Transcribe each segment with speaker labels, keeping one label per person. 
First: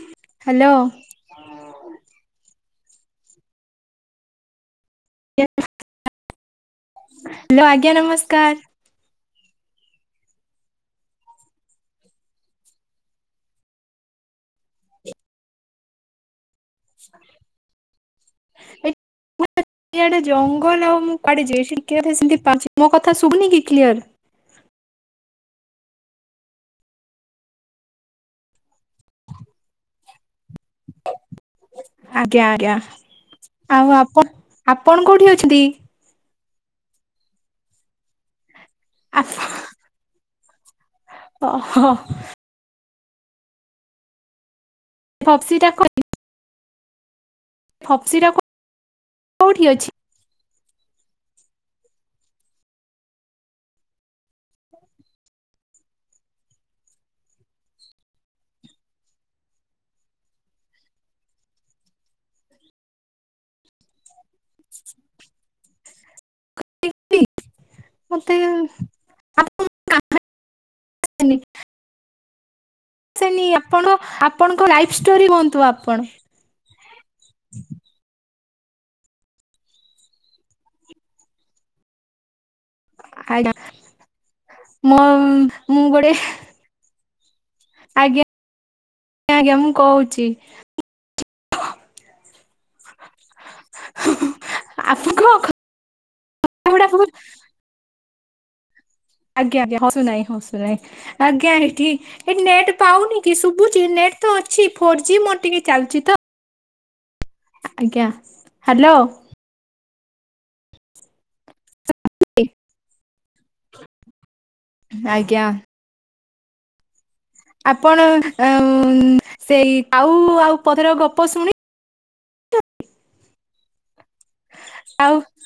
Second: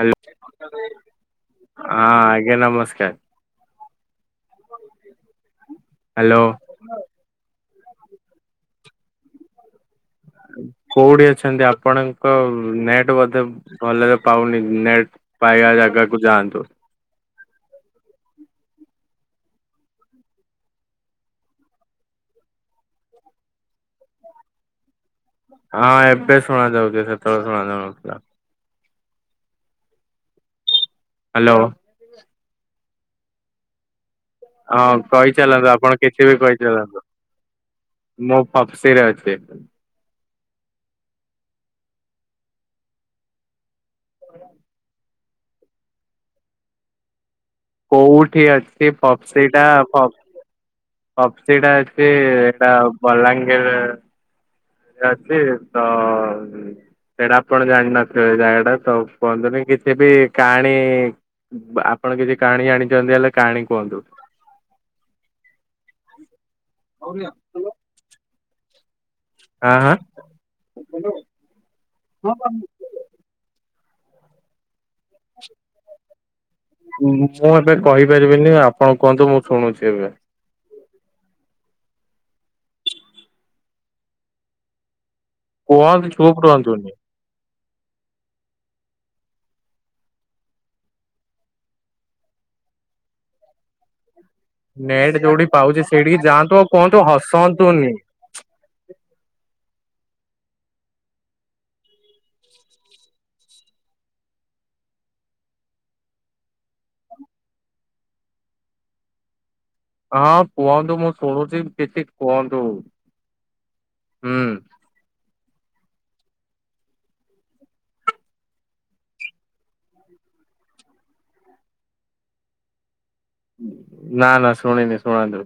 Speaker 1: Hello, ହୁଁ
Speaker 2: hello
Speaker 1: ହଁ ଆଜ୍ଞା ନମସ୍କାର।
Speaker 2: [unintelligible]
Speaker 1: ହାଲୋ
Speaker 2: ହ୍ୟାଲୋ ଆଜ୍ଞା ନମସ୍କାର।
Speaker 1: କୋଉଠି ଅଛନ୍ତି ଆପଣଙ୍କ ନେଟ ବୋଧେ ଭଲରେ ପାଉନି ନେଟ ପାଇବା ଜାଗାକୁ ଯାଆନ୍ତୁ।
Speaker 2: ଏ [inaudible] ଚାରିଆଡେ ଜଙ୍ଗଲ ଆଉ ମୁଁ କୁଆଡେ ଯିବି [unintelligible] ମୋ କଥା ଶୁଭୁନି କି କ୍ଲିୟର?
Speaker 1: ହଁ ଏବେ ଶୁଣାଯାଉଛି ସେତେବେଳେ ଶୁଣାଯାଉନଥିଲା। ହ୍ୟାଲୋ।
Speaker 2: ଆଜ୍ଞା ଆଜ୍ଞା ଆଉ ଆପ
Speaker 1: ହଁ
Speaker 2: ଆପଣ କୋଉଠି ଅଛନ୍ତି?
Speaker 1: କହିଚାଲନ୍ତୁ ଆପଣ କିଛି ବି କହିଚାଲନ୍ତୁ ମୁଁ ପପ୍ସିରେ
Speaker 2: ଆପ
Speaker 1: ଅଛି।
Speaker 2: ଓହୋ।
Speaker 1: [inaudible]
Speaker 2: ପପ୍ସିି ଟା [unintelligible] ଫପ୍ସିଟା
Speaker 1: କୋଉଠି ଅଛି
Speaker 2: କୋଉଠି
Speaker 1: ପପ୍ସିଟା
Speaker 2: ଅଛି?
Speaker 1: ଫ ପପ୍ସିଟା ଅଛି ଏଟା ବଲାଙ୍ଗୀରେ। ଅଛି ତ ସେଇଟା ଆପଣ ଜାଣିନଥିବେ ଏ ଜାଗାଟା ତ କୁହନ୍ତୁନି କିଛି ବି କାହାଣୀ ବା ଆପଣ କିଛି କାହାଣୀ ଜାଣିଚନ୍ତି ହେଲେ କାହାଣୀ କୁହନ୍ତୁ? ହଉ ନିଅ
Speaker 2: ମତେ
Speaker 1: ହଁ ହଁ [unintelligible]
Speaker 2: ସେନି ଆପଣ ଆପଣଙ୍କ ଲାଇଫ୍ ଷ୍ଟୋରି କୁହନ୍ତୁ ଆପଣ।
Speaker 1: ମୁଁ ତ ଏବେ କହିପାରିବିନି ଆପଣ କୁହନ୍ତୁ ମୁଁ ଶୁଭୁଚି ଏବେ?
Speaker 2: ଆଜ୍ଞା ମୁଁ ଗୋଟେ
Speaker 1: କୁହନ୍ତୁ ଚୁପ୍ ରୁହନ୍ତୁନି।
Speaker 2: ଆଜ୍ଞା ଆଜ୍ଞା ମୁଁ କହୁଚି। [unintelligible]
Speaker 1: [inaudible] ନେଟ୍
Speaker 2: ଆପଣଙ୍କ
Speaker 1: ଯୋଉଠି
Speaker 2: କଥା
Speaker 1: ପାଉଚି ସେଇଠିକି ଯାଆନ୍ତୁ ଆଉ
Speaker 2: ଗୁଡା
Speaker 1: କୁହନ୍ତୁ
Speaker 2: ବହୁତ
Speaker 1: ହସନ୍ତୁନି।
Speaker 2: ଆଜ୍ଞା ଆଜ୍ଞା ହସୁ ନାହିଁ ହସୁ ନାହିଁ ଆଜ୍ଞା ଏଠି ଏଠି ନେଟ୍ ପାଉନି କି ଶୁଭୁଚି ନେଟ୍ ତ ଅଛି ଫୋର ଜି ମୋ ଟିକେ ଚାଲିଚି ତ ଆଜ୍ଞା ହାଲୋ।
Speaker 1: ହଁ କୁହନ୍ତୁ ମୁଁ ଶୁଣୁଚି କିଛି କୁହନ୍ତୁ ହୁଁ।
Speaker 2: ଆଜ୍ଞା। ଆପଣ ଅ ସେଇ କାଉ ଆଉ ପଥର ଗପ ଶୁଣି
Speaker 1: ନା ନା ଶୁଣିନି
Speaker 2: ଆଉ
Speaker 1: ଶୁଣାନ୍ତୁ।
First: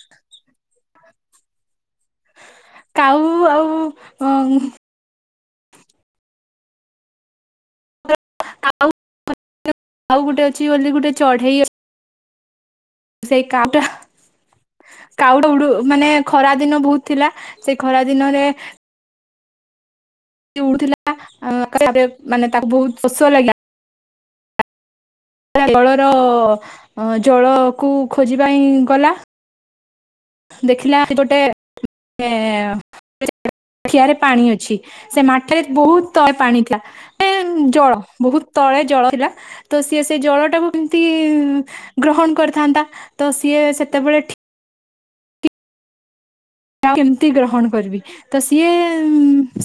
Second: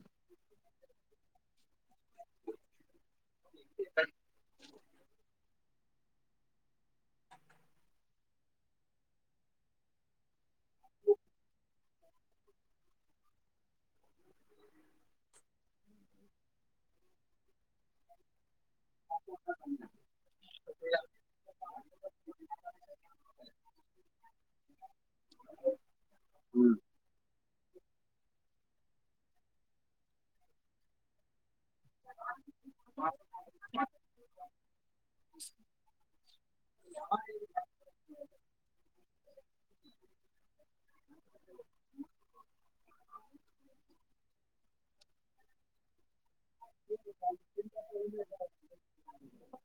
Speaker 2: କାଉ ଆଉ ଅ କାଉ [unintelligible] [unintelligible] କାଉ ଗୋଟେ ଅଛି ବୋଲି ଗୋଟେ ଚଢେଇ ଅ ସେଇ କାଉ ଟା କାଉଟା ଉଡ଼ୁ ମାନେ ଖରା ଦିନ ବହୁତ୍ ଥିଲା ସେ ଖରା ଦିନରେ ସେ ଉଡ଼ୁଥିଲା ତାପରେ ମାନେ ତାକୁ ବହୁତ ଶୋଷ ଲାଗିଲା ତା ଗଳର ଅ ଜଳକୁ ଖୋଜିବା ପାଇଁ ଗଲା ଦେଖିଲା ଗୋଟେ ଏ [unintelligible] ମାଠିଆରେ ପାଣି ଅଛି ସେ ମାଟିରେ ବହୁତ୍ ତଳେ ପାଣି ଥିଲା। [unintelligible] ଜଳ ବହୁତ୍ ତଳେ ଜଳ ଥିଲା। ତ ସିଏ ସେ ଜଳ ଟାକୁ କେମତି ଗ୍ରହଣ କରିଥାନ୍ତା ତ ସିଏ ସେତେବେଳେ ଠି [unintelligible] କେମିତି ଗ୍ରହଣ କରିବି ତ ସିଏ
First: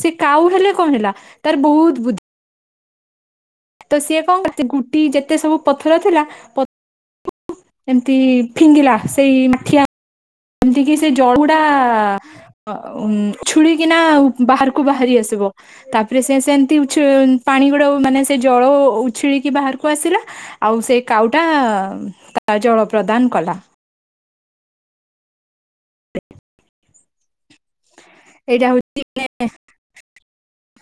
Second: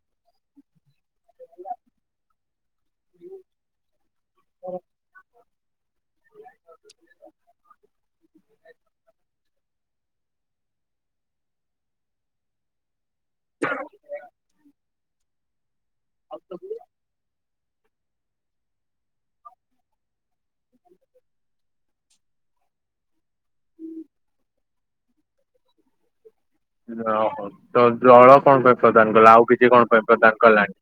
Speaker 2: ସିଏ କାଉ ହେଲେ କଣ ହେଲା ତାର ବହୁତ ବୁଦ୍ଧ ତ ସିଏ କଣ କରିଚି [unintelligible] ଗୁଟି ଯେତେ ସବୁ ପଥର ଥିଲା ପ ଏମିତି ଫିଙ୍ଗିଲା ସେଇ ମାଠିଆ ଏମତି କିି ସେ ଜଳଡ଼ା ଛୁଳିକିନା ବାହାରକୁ ବାହାରି ଆସିବ। ତାପରେ ସେ ସେମିତି ଉଛି ପାଣି ଗୁଡ଼ା ମାନେ ସେ ଜଳ ଉଛିଳିକି ବାହାରକୁ ଆସିଲା ଆଉ ସେ କାଉଟା ତା ଜଳ ପ୍ରଦାନ କଲା।
Speaker 1: ଓହୋ ତ ଜଳ କଣ
Speaker 2: ଏଇଟା
Speaker 1: ପାଇଁ
Speaker 2: ହଉଛି
Speaker 1: ପ୍ରଦାନ କଲା ଆଉ କିଛି କଣ ପାଇଁ ପ୍ରଦାନ କଲାନି।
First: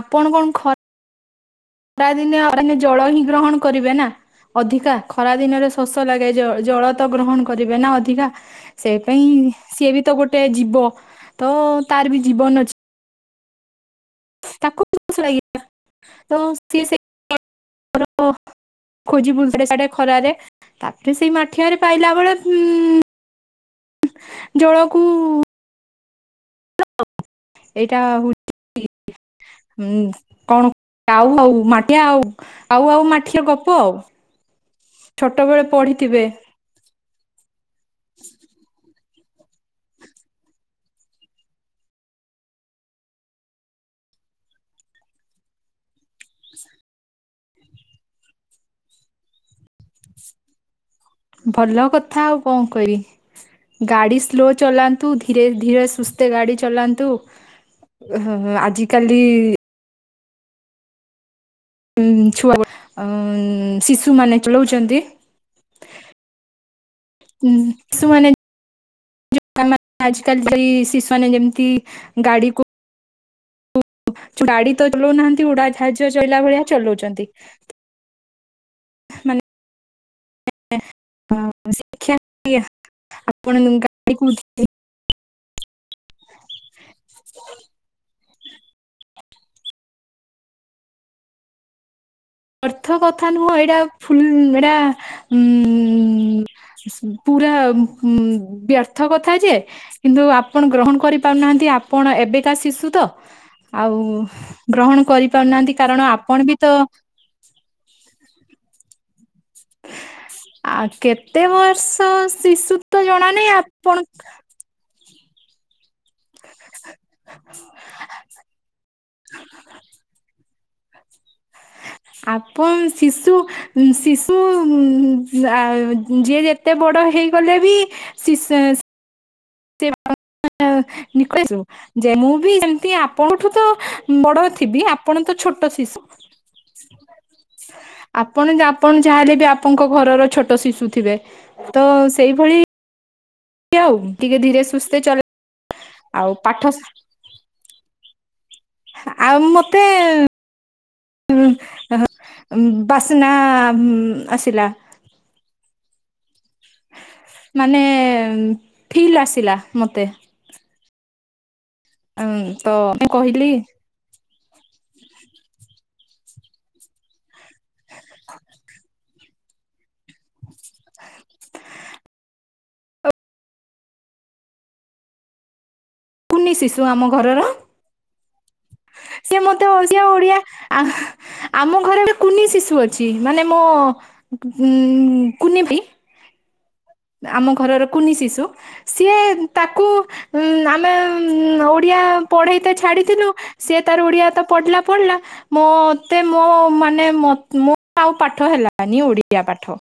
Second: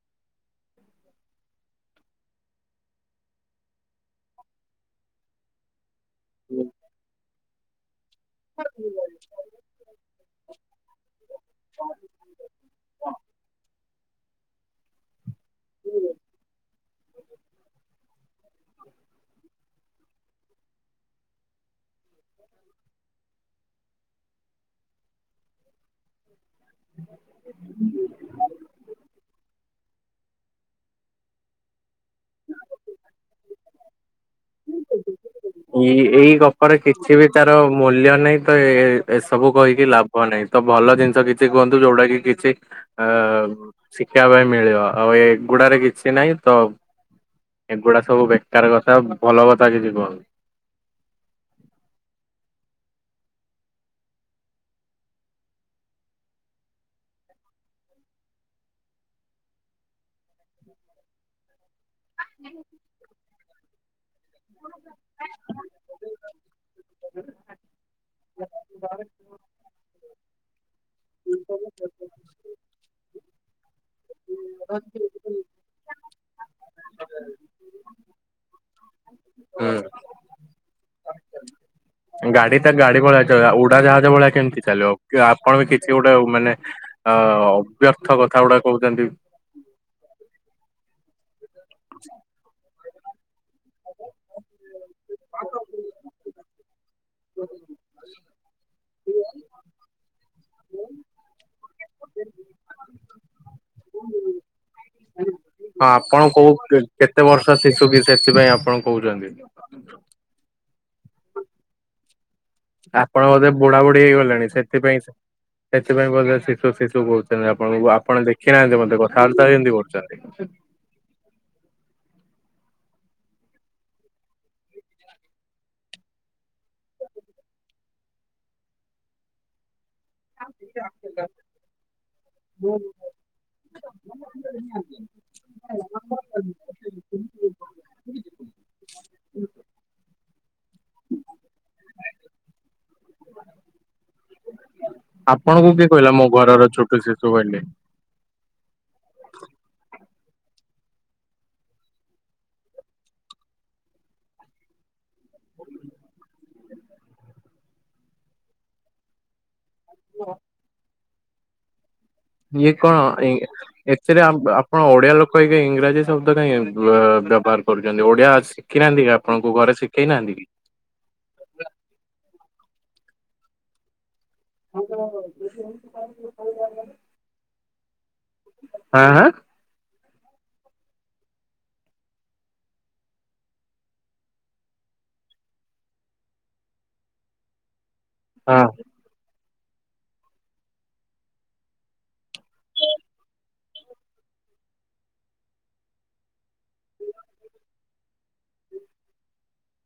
Speaker 2: ଆପଣ କଣ ଖ ଖରା ଦିନେ ଜଳ ହିଁ ଗ୍ରହଣ କରିବେ ନା ଅଧିକା ଖରା ଦିନରେ ସ ଶୋସ ଲାଗେ ଯ ଜଳ ତ ଗ୍ରହଣ କରିବେ ନା ଅଧିକା।
Speaker 1: [unintelligible]
Speaker 2: ସେପାଇଁ ସିଏବିତ ଗୋଟେ ଜୀବ ତ ତାର ବି ଜୀବନ ଅଛି [unintelligible] ଆଢ଼େ ସାଢ଼େ ଖରାରେ ତାପରେ ସେଇ ମାଠିଆରେ ପାଇଲା ବେଳେ ଉ ଜଳକୁ ଏଇଟା ହଉଚି [unintelligible] କଣ ଆଉ ଆଉ [unintelligible] ମାଟି ଠିଆ ଆଉ ଆଉ ଆଉ ମାଠିଆ ଗପ ଆଉ। ଛୋଟବେଳେ
Speaker 1: ଏଇ
Speaker 2: ପଢିଥିବେ
Speaker 1: ଏଇ କ। ପରେ କିଛି ବି ତାର ମୂଲ୍ୟ ନାହିଁ ତ ଏ ଏ ଏସବୁ କହିକି ଲାଭ ନାହିଁ ତ ଭଲ ଜିନିଷ କିଛି। କିଛି କୁହନ୍ତୁ ଯୋଉଟା କିଛି ଅ। ଶିଖିବା ପାଇଁ ମିଳିବ ଆଉ ଏଗୁଡାରେ କିଛି ନାହିଁ ତ। ଏଗୁଡା ସବୁ ବେକାର କଥା ଭଲ କଥା କିଛି କୁହନ୍ତି।
Speaker 2: ଭଲ କଥା ଆଉ କଣ କହିବି। ଗାଡ଼ି ସ୍ଲୋ ଚଲାନ୍ତୁ ଧୀରେ ଧୀରେ ସୁସ୍ଥେ ଗାଡ଼ି ଚଲାନ୍ତୁ। ହ ହ ଆଜିକାଲି। ହଁ ଛୁଆ ଗୋଟେ ଶିଶୁ ମାନେ ଚଳଉଛନ୍ତି। ରେ ଉଁ ଶିଶୁ ମାନେ। ଆଜ କାଲି ଶିଶୁମାନେ ଯେମିତି ଗାଡି କୁ। ଗାଡି ତ ଚଲଉନାହାନ୍ତି ଉଡାଜାହାଜ। ଥାଜୋର ଚଳିଲା ଭଳିଆ ଚଲଉଛନ୍ତି ମାନେ।
Speaker 1: ହୁଁ।
Speaker 2: ଏ ଏ।
Speaker 1: ଗାଡି ଟା ଗାଡି ଭଳିଆ
Speaker 2: ଆପଣ
Speaker 1: ଉଡା ଜାହାଜ
Speaker 2: ଗାଡିକୁ
Speaker 1: ଭଳିଆ କେମିତି ଚାଲିବ ଆପଣ ବି କି। ସେ ଗୋଟେ ମାନେ ଅ ଅବ୍ୟର୍ଥ କଥା ଗୁଟା କହୁଛନ୍ତି। [unintelligible]
Speaker 2: ବ୍ୟର୍ଥ କଥା ନୁହଁ ଏଇଟା ଫୁଲ୍ ଏଇଟା ଉ। ପୁରା ଉ ବ୍ୟର୍ଥ। ବ୍ୟର୍ଥ
Speaker 1: ହଁ
Speaker 2: କଥା ଯେ କିନ୍ତୁ ଆପଣ ଗ୍ରହଣ କରିପାରୁନାହାନ୍ତି ଆପଣ ଏବେକା ଶିଶୁ ତ। ଆଉ ଗ୍ରହଣ କରିପାରୁନାହାନ୍ତି କାରଣ ଆପଣ
Speaker 1: କୋଉ
Speaker 2: ବି ତ।
Speaker 1: କେ- କେତେ ବର୍ଷର ଶିଶୁ କି ସେଥିପାଇଁ ଆପଣ କହୁଛନ୍ତି।
Speaker 2: ଆ କେତେ ବର୍ଷ ଶିଶୁ। ତ
Speaker 1: ଆପଣ
Speaker 2: ଜଣା
Speaker 1: ବୋଧେ
Speaker 2: ନାହିଁ
Speaker 1: ବୁଢା
Speaker 2: ଆପଣ
Speaker 1: ବୁଢୀ ହେଇଗଲେଣି ସେଥିପାଇଁ ସେ। ସେଥିପାଇଁ ବୋଧେ ଶିଶୁ ଶିଶୁ କହୁଛନ୍ତି ଆପଣଙ୍କୁ ଆପଣ ଦେଖିନାହାନ୍ତି ମୋତେ କଥାବାର୍ତ୍ତା କେମନ୍ତି କରୁଛନ୍ତି।
Speaker 2: ଆପଣ ଶିଶୁ। ଶିଶୁ ଉଁ ଉଁ ଆ ଯିଏ ଯେତେ ବଡ ହେଇଗଲେ ବି। ଶିସେଶ୍। [unintelligible] ଯେ ମୁଁ ବି ଯେମତି ଆପଣଙ୍କଠୁ ତ ବଡ ଥିବି ଆପଣ ତ ଛୋଟ ଶିଶୁ।
Speaker 1: [inaudible]
Speaker 2: ଆପଣ ଆପଣ ଯାହା ହେଲେ ବି ଆପଣଙ୍କ ଘରର ଛୋଟ ଶିଶୁ ଥିବେ ତ ସେଇଭଳି। ଆଉ ଟିକେ ଧୀରେ ସୁସ୍ଥେ ଚଲେ
Speaker 1: ଆପଣଙ୍କୁ କିଏ କହିଲା ମୋ
Speaker 2: ଆଉ ପାଠ
Speaker 1: ଘରର ଛୋଟ ଶିଶୁ ବୋଲି।
Speaker 2: ଆଉ ମତେ। ଉଁ ଅହଁ ବାସ୍ନା ଉଁ ଆସିଲା। ମାନେ ଫିଲ୍ ଆସିଲା ମତେ।
Speaker 1: ଓହୋ। ଇଏ
Speaker 2: ତ
Speaker 1: କଣ
Speaker 2: ମୁଁ
Speaker 1: ଏ।
Speaker 2: କହିଲି
Speaker 1: ଏଥିରେ ଆ ଆପଣ ଓଡ଼ିଆ ଲୋକ ହେଇକି ଇଂରାଜୀ ଶବ୍ଦ କାହିଁକି ବ୍ୟବହାର। କରୁଛନ୍ତି ଓଡିଆ ଶିଖିନାହାନ୍ତି କି ଆପଣଙ୍କୁ ଘରେ ଶିଖେଇ ନାହାନ୍ତି କି। [unintelligible]
Speaker 2: କୁନି ଶିଶୁ ଆମ ଘରର
Speaker 1: ହଁ ହଁ
Speaker 2: ସେ ମୋ। ତ ସେ ଓଡ଼ିଆ ଆମ ଘରେ ଗୋଟେ କୁନି ଶିଶୁ ଅଛି ମାନେ ମୋ। ଉଁ କୁନି ଭାଇ। ଆମ ଘରର କୁନି ଶିଶୁ
Speaker 1: ହଁ
Speaker 2: ସିଏ ତାକୁ। ଉଁ ଆମେ ଉଁ ଓଡିଆ ପଢେଇ ତେ ଛାଡିଥିଲୁ। ସିଏ ତାର ଓଡିଆ ତ ପଢିଲା ପଢିଲା। ମତେ ମୋ ମାନେ ମୋ ମୋର ଆଉ ପାଠ ହେଲାନି ଓଡ଼ିଆ ପାଠ।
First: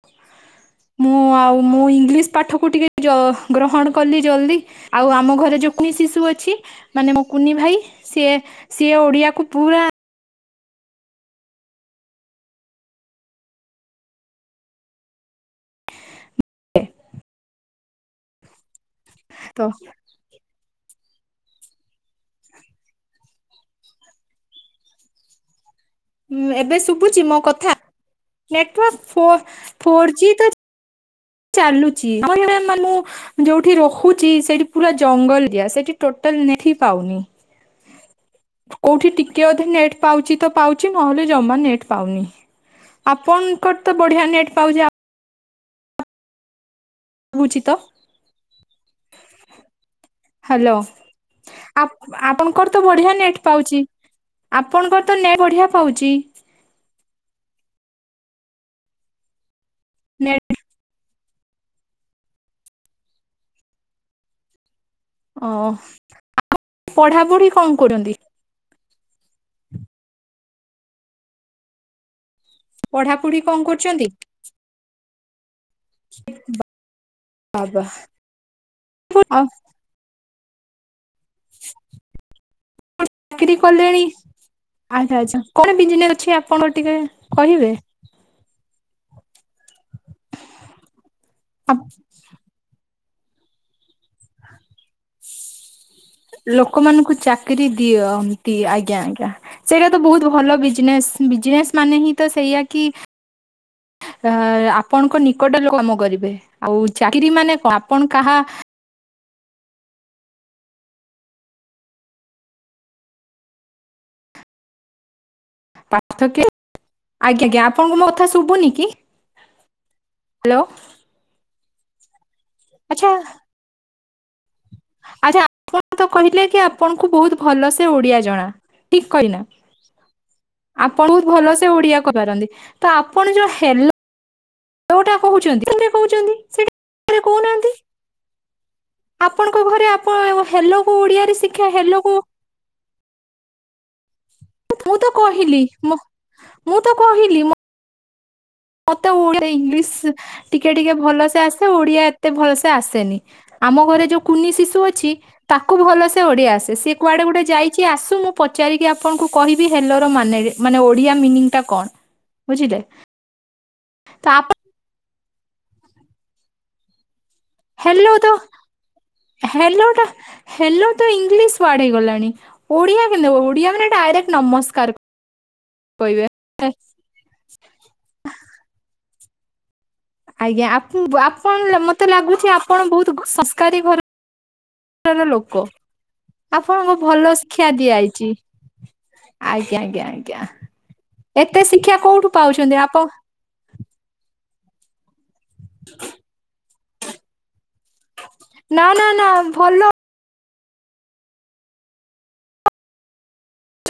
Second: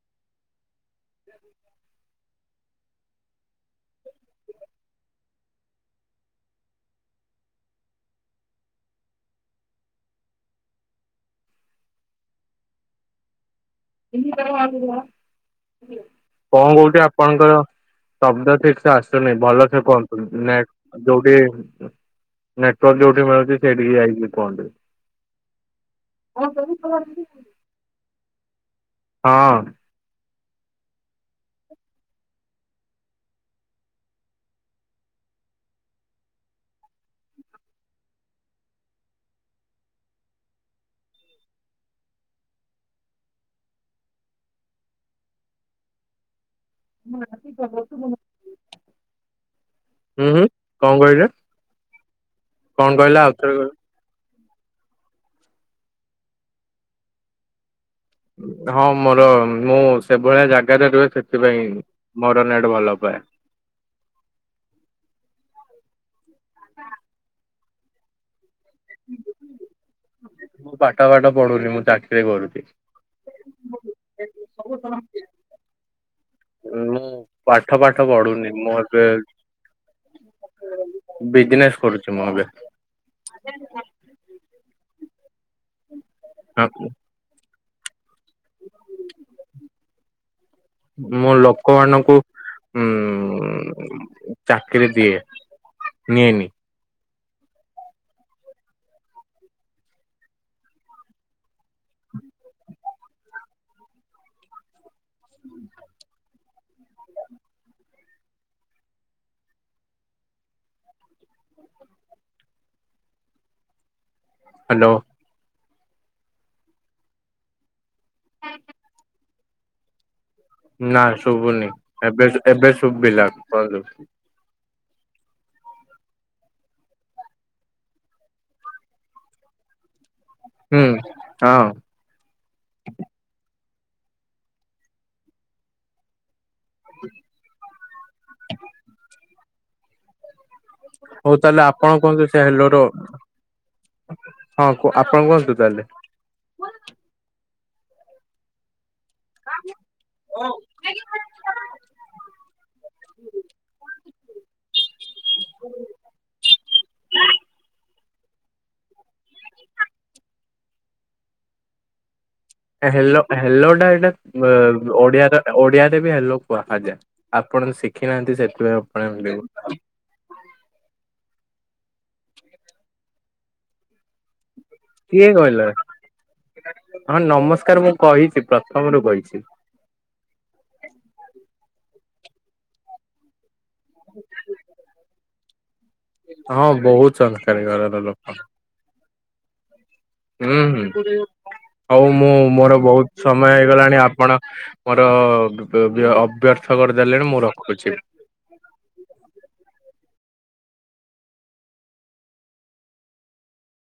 Speaker 2: ମୁଁ ଆଉ ମୁଁ ଇଂଲିଶ ପାଠକୁ ଟିକେ ଜ ଗ୍ରହଣ କଲି ଜଲଦି। ଆଉ ଆମ ଘରେ ହେଉ [unintelligible] ଶିଶୁ ଅଛି ମାନେ ମୋ କୁନି ଭାଇ ସିଏ ସିଏ ଓଡିଆକୁ ପୁରା
Speaker 1: [unintelligible] କଣ କହୁଛିି ଆପଣଙ୍କର ଶବ୍ଦ ଠିକ ସେ ଆସୁନି
Speaker 2: ତ
Speaker 1: ଭଲ ସେ କୁହନ୍ତୁ [unintelligible] ନାଇ ଯୋଉଠି ନେଟୱର୍କ ଯୋଉଠି ମିଳୁଛି ସେଇଠିକି ଯାଇକି କୁହନ୍ତୁ
Speaker 2: ଉଁ-ଉଁ ଏବେ ଶୁଭୁଛି ମୋ କଥା, ନେଟୱାର୍କ ଫୋର୍
Speaker 1: ହଁ
Speaker 2: ଫୋର୍ ଜି ତ ଚାଲୁଛି [unintelligible] ମାନେ ମୁଁ ଯୋଉଠି ରହୁଚି ସେଇଠି ପୁରା ଜଙ୍ଗଲ ଏରିଆ ସେଠି ଟୋଟାଲ ନେଟ୍ ହିଁ ପାଉନି। କୋଉଠି ଟିକେ ଅଧେ ନେଟ୍ ପାଉଛି ତ ପାଉଛି ନହେଲେ ଜମା ନେଟ୍ ପାଉନି। ଆପଣଙ୍କର ତ ବଢିଆ ନେଟ୍ ପାଉଚି ଆ ବୁଚି ତ
Speaker 1: ହୁଁ ହୁଁ
Speaker 2: ହ୍ୟାଲୋ।
Speaker 1: କଣ କହିଲେ
Speaker 2: ଆପଣଙ୍କର ତ
Speaker 1: କଣ
Speaker 2: ବଢିଆ
Speaker 1: କହିଲେ
Speaker 2: ନେଟ୍
Speaker 1: ଆଉଥରେ
Speaker 2: ପାଉଚି ଆପଣଙ୍କର ତ ନେଟ୍ ବଢିଆ ପାଉଚି।
Speaker 1: ହଁ ମୋର ମୁଁ
Speaker 2: ନେଟ୍
Speaker 1: ସେଭଳିଆ ଜାଗାରେ ରୁହେ ସେଥିପାଇଁ ମୋର ନେଟ୍ ଭଲ ପାଏ।
Speaker 2: ଓ-ଓ [inaudible] ପଢାପଢି କଣ କରନ୍ତି?
Speaker 1: ମୁଁ ପାଠ ଫାଠ ପଢୁନି ମୁଁ ଚାକିରି କରୁଛି।
Speaker 2: ପଢାପଢି କଣ କରୁଛନ୍ତି?
Speaker 1: ସବୁତ [inaudible] ମୁଁ ପାଠ
Speaker 2: ବାବା
Speaker 1: ଫାଠ ପଢୁନି ମୁଁ ଏବେ
Speaker 2: ଆଉ
Speaker 1: ବିଜନେସ୍ କରୁଛି ମୁଁ ଏବେ।
Speaker 2: ଚାକିରି କଲେଣି ଆଚ୍ଛା ଆଚ୍ଛା କଣ ବିଜନେସ୍ ଅଛି ଆପଣଙ୍କ ଟିକେ କହିବେ?
Speaker 1: ମୁଁ ଲୋକମାନଙ୍କୁ। ହୁଁ ଚାକିରି ଦିଏ। ନିଏନି
Speaker 2: ଲୋକମାନଙ୍କୁ ଚାକିରୀ ଦିଅ -ନ୍ତି ଆଜ୍ଞା ଆଜ୍ଞା। ସେଇଟା ତ ବହୁତ ଭଲ ବିଜନେସ ବିଜନେସ ମାନେ ହିଁ ତ ସେଇଆ କି। ଅ ଆପଣଙ୍କ ନିକଟ ଲୋକ କାମ କରିବେ ଆଉ ଚାକିରି ମାନେ କଣ ଆପଣ କାହା
Speaker 1: ହାଲୋ।
Speaker 2: ପାର୍ଥକ୍ୟ ଆଜ୍ଞା ଆଜ୍ଞା ଆପଣଙ୍କୁ ମୋ କଥା ଶୁଭୁନି କି? ହାଲୋ।
Speaker 1: ନା ଶୁଭୁନି ଏବେ ଶୁ ଏବେ
Speaker 2: ଆଚ୍ଛା
Speaker 1: ଶୁଭିଲା କୁହନ୍ତୁ।
Speaker 2: ଆଚ୍ଛା ଆପଣ ତ କହିଥିଲେ କି ଆପଣଙ୍କୁ ବହୁତ ଭଲ ସେ ଓଡିଆ ଜଣା ଠିକ କହିଲି ନା।
Speaker 1: [inaudible]
Speaker 2: ଆପଣ ବହୁତ ଭଲ ସେ
Speaker 1: ହଁ।
Speaker 2: ଓଡିଆ କହିପାରନ୍ତି ତ ଆପଣ ଯୋଉ ହେଲୋ ଯୋଉଟା କହୁଛନ୍ତି [unintelligible] କହୁଛନ୍ତି। ସେଇଟା କହୁନାହାନ୍ତି।
Speaker 1: [unintelligible]
Speaker 2: ଆପଣଙ୍କ ଘରେ ଆପଣ ଓ ହେଲୋକୁ ଓଡିଆରେ ଶିକ୍ଷା ହେଲୋକୁ।
Speaker 1: ହେଲୋ ର ହଁ କୁ
Speaker 2: ମୁଁ ତ
Speaker 1: ଆପଣ କୁହନ୍ତୁ
Speaker 2: କହିଲି
Speaker 1: ତାହେଲେ।
Speaker 2: ମୁଁ ତ କହିଲି ମ ମତେ ଓଡ଼ିଆ ଇଂଲିଶ ଟିକେ ଟିକେ ଭଲସେ ଆସେ ଓଡିଆ ଏତେ ଭଲସେ ଆସେନି। ଆମ ଘରେ ଯୋଉ କୁନି ଶିଶୁ ଅଛି ତାକୁ ଭଲସେ ଓଡିଆ ଆସେ ସିଏ କୁଆଡେ ଗୋଟେ ଯାଇଛି ଆସୁ ମୁଁ ପଚାରିକି ଆପଣଙ୍କୁ କହିବି ହେଲୋର ମାନେ ମାନେ ଓଡିଆ ମିନିଂଟା କଣ? ବୁଝିଲେ
Speaker 1: ଏ ହେଲୋ ହେଲୋଟା ଏଇଟା
Speaker 2: ତ
Speaker 1: ବ
Speaker 2: ଆପଣ
Speaker 1: ଓଡିଆ ର ଓଡିଆରେ ବି ହେଲୋ କୁହାଯାଏ। ଆପଣ ତ୍ ଶିଖି ନାହାନ୍ତି ସେଥିପାଇଁ ଆପଣ ମିଳିବ।
Speaker 2: ଅ ଟା ହେଲୋ ତ ଇଂଲିଶ ୱାର୍ଡ ହେଇଗଲାଣି ଓଡିଆ କେମିତି ହବ୍ ଓଡିଆ ମାନେ ଡାଇରେକ୍ଟ ନମସ୍କାର
Speaker 1: କିଏ କହିଲା?
Speaker 2: କହିବେ
Speaker 1: ହଁ ନମସ୍କାର ମୁଁ କହିଛି ତ ପ୍ରଥମରୁ କହିଛି।
Speaker 2: ଆଜ୍ଞା ଆପ ଆପଣ ମତେ ଲାଗୁଛି ଆପଣ ବହୁତ ଗ ସସ ସରକାରୀ ଘରର ଲୋକ।
Speaker 1: ହଁ
Speaker 2: ଆପଣଙ୍କୁ
Speaker 1: ବହୁତ
Speaker 2: ଭଲ
Speaker 1: ସଂସ୍କାରୀ
Speaker 2: ଶିକ୍ଷା
Speaker 1: ଘରର ଲୋକ
Speaker 2: ଦିଆଯାଇଛି ଆଜ୍ଞା ଆଜ୍ଞା ଆ
Speaker 1: ହୁଁ ହଉ ମୁଁ
Speaker 2: ପାଉଛନ୍ତି
Speaker 1: ମୋର
Speaker 2: ଆପଣ
Speaker 1: ବହୁତ ସମୟ ହେଇଗଲାଣି ଆପଣ ମୋର ଅ ବ ବ ଅବ୍ୟର୍ଥ କରିଦେଲେଣି ମୁଁ ରଖୁଛି।
Speaker 2: ନା ନା ନା ଭଲ।